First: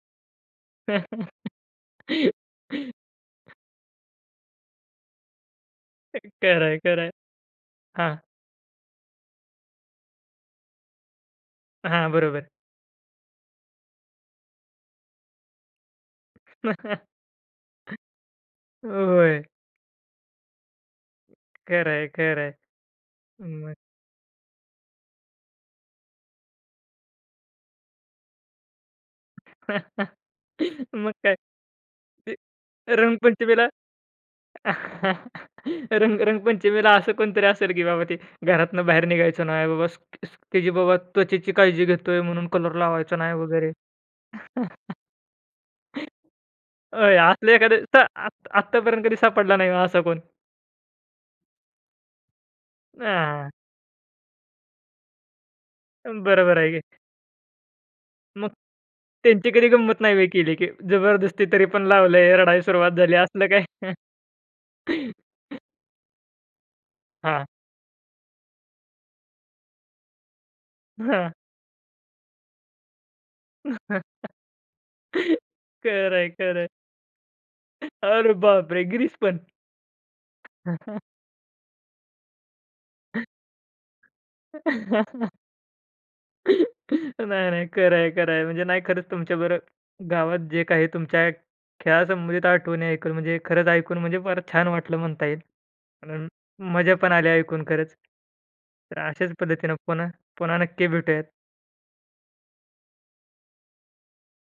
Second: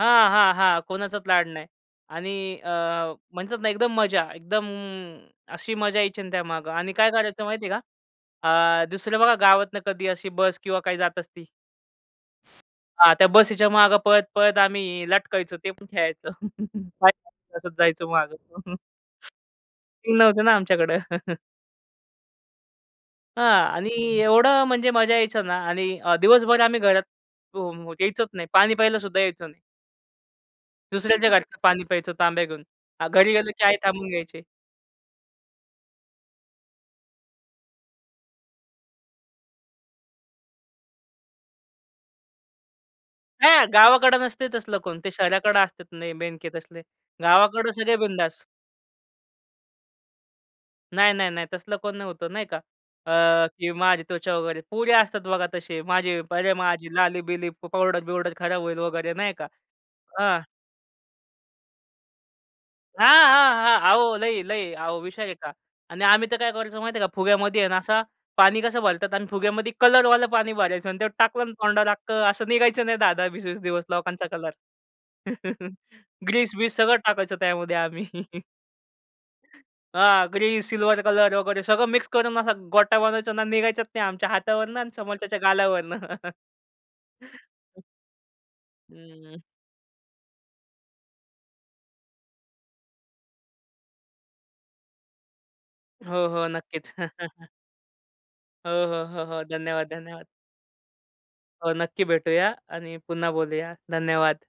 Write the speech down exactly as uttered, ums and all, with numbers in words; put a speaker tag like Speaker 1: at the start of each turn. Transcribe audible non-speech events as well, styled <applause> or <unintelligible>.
Speaker 1: हां, हां, हां, कोणाचाच लाड नाही आणि अ,
Speaker 2: <laughs>
Speaker 1: म्हणतात ना एकदम मजा, एकदम अशी मजा यायची ना
Speaker 2: खरं
Speaker 1: त्यामागे
Speaker 2: आहे,
Speaker 1: आणि
Speaker 2: खरं
Speaker 1: काय
Speaker 2: आहे.
Speaker 1: करायचं माहितीये का
Speaker 2: हां.
Speaker 1: अ, दुसरं बघा गावातून कधी अशी बस किंवा काही जात असती.
Speaker 2: हां, बरोबर.
Speaker 1: हां, त्या बसच्या मागे पळत पळत आम्ही लटकायचो, ते पण खेळायचो. <chuckles>
Speaker 2: <chuckles>
Speaker 1: <unintelligible> जायचो मागं. <chuckles>
Speaker 2: होय.
Speaker 1: <unintelligible> नव्हते ना आमच्याकडं.
Speaker 2: खरं आहे, खरं आहे.
Speaker 1: हां,
Speaker 2: मग.
Speaker 1: आणि एवढं म्हणजे मजा यायचं ना आणि अ, दिवसभर आम्ही घरात <unintelligible> यायचोच नाही. पाणी प्यायलासुद्धा यायचं नाही.
Speaker 2: <chuckles> मग
Speaker 1: दुसऱ्याच्या
Speaker 2: काय
Speaker 1: घरचं पाणी प्यायचो
Speaker 2: म्हणजे
Speaker 1: तांब्या घेऊन, अ, घरी गेलो की
Speaker 2: रंगपंचमीला.
Speaker 1: आई थांबून घ्यायची.
Speaker 2: <chuckles> रंग रंगपंचमीला असं कोणीतरी असेल की बाबा ते घरातनं बाहेर निघायचं नाही बाबा, की जी बाबा त्वचेची काळजी घेतोय म्हणून कलर लावायचा नाही
Speaker 1: हां,
Speaker 2: वगैरे.
Speaker 1: गावाकडे नसते तसलं कोण. ते शहराकडे असते
Speaker 2: <chuckles>
Speaker 1: नाही बेणके तसले.
Speaker 2: अय, असले
Speaker 1: गावाकडं
Speaker 2: एखादे
Speaker 1: सगळे
Speaker 2: तर
Speaker 1: बिंदास.
Speaker 2: आत आत्तापर्यंत कधी सापडला नाही का असं कोण?
Speaker 1: नाही, नाही, नाही. तसलं कोण नव्हतं नाही का अ,
Speaker 2: हां.
Speaker 1: की माझी त्वचा वगैरे, पोरी असतात बघा तसे माझे अरे,
Speaker 2: बरोबर आहे
Speaker 1: माझी
Speaker 2: की.
Speaker 1: लाली-बिली, पावडर-बिउडर
Speaker 2: मग
Speaker 1: खराब होईल वगैरे नाही का.
Speaker 2: त्यांची कधी गंमत नाही होय
Speaker 1: अ
Speaker 2: केली की जबरदस्ती तरी पण लावलंय, रडायला सुरुवात
Speaker 1: हां,
Speaker 2: झाली असलं
Speaker 1: हां, हां.
Speaker 2: काय?
Speaker 1: अहो लई-लई अहो विषय आहे का
Speaker 2: <chuckles>
Speaker 1: आणि आम्ही तर काय करायचो माहिती आहे का,
Speaker 2: हां.
Speaker 1: फुग्यामध्ये आहे ना असं पाणी कसं भरतात आणि फुग्यामध्ये कलरवालं पाणी भरायचो आणि ते
Speaker 2: हं.
Speaker 1: टाकलं ना तोंडावर, अख्खं असं निघायचं नाही दहा दहा वीस वीस दिवस
Speaker 2: <chuckles>
Speaker 1: लोकांचा कलर. <chuckles>
Speaker 2: खरं आहे, खरं आहे.
Speaker 1: ग्रीस-बीस सगळं टाकायचं त्यामध्ये
Speaker 2: <chuckles>
Speaker 1: आम्ही.
Speaker 2: अरे
Speaker 1: <chuckles>
Speaker 2: बापरे! ग्रीस पण.
Speaker 1: हां, ग्रीन,
Speaker 2: <chuckles>
Speaker 1: सिल्वर कलर वगैरे सगळं मिक्स करून असा गोटा बनवायचो ना, निघायचाच नाही आमच्या हातावरनं आणि
Speaker 2: <laughs>
Speaker 1: समोरच्याच्या गालावरनं.
Speaker 2: <laughs> नाही, नाही,
Speaker 1: <chuckles>
Speaker 2: खरं आहे, खरं आहे. म्हणजे नाही, खरंच
Speaker 1: हं.
Speaker 2: तुमच्याबरोबर गावात जे काही तुमच्या खेळासंबंधित आठवणी ऐकून म्हणजे खरंच ऐकून म्हणजे फारच छान वाटलं म्हणता येईल.
Speaker 1: हो,
Speaker 2: अं,
Speaker 1: हो, नक्कीच.
Speaker 2: मजा पण आली
Speaker 1: <chuckles>
Speaker 2: ऐकून खरंच.
Speaker 1: हो,
Speaker 2: तर
Speaker 1: हो, हो,
Speaker 2: अशाच
Speaker 1: हो.
Speaker 2: पद्धतीने
Speaker 1: धन्यवाद,
Speaker 2: पुन्हा
Speaker 1: धन्यवाद.
Speaker 2: पुन्हा नक्की भेटूयात.
Speaker 1: हो, नक्की भेटूया आणि पुन्हा बोलूया. धन्यवाद.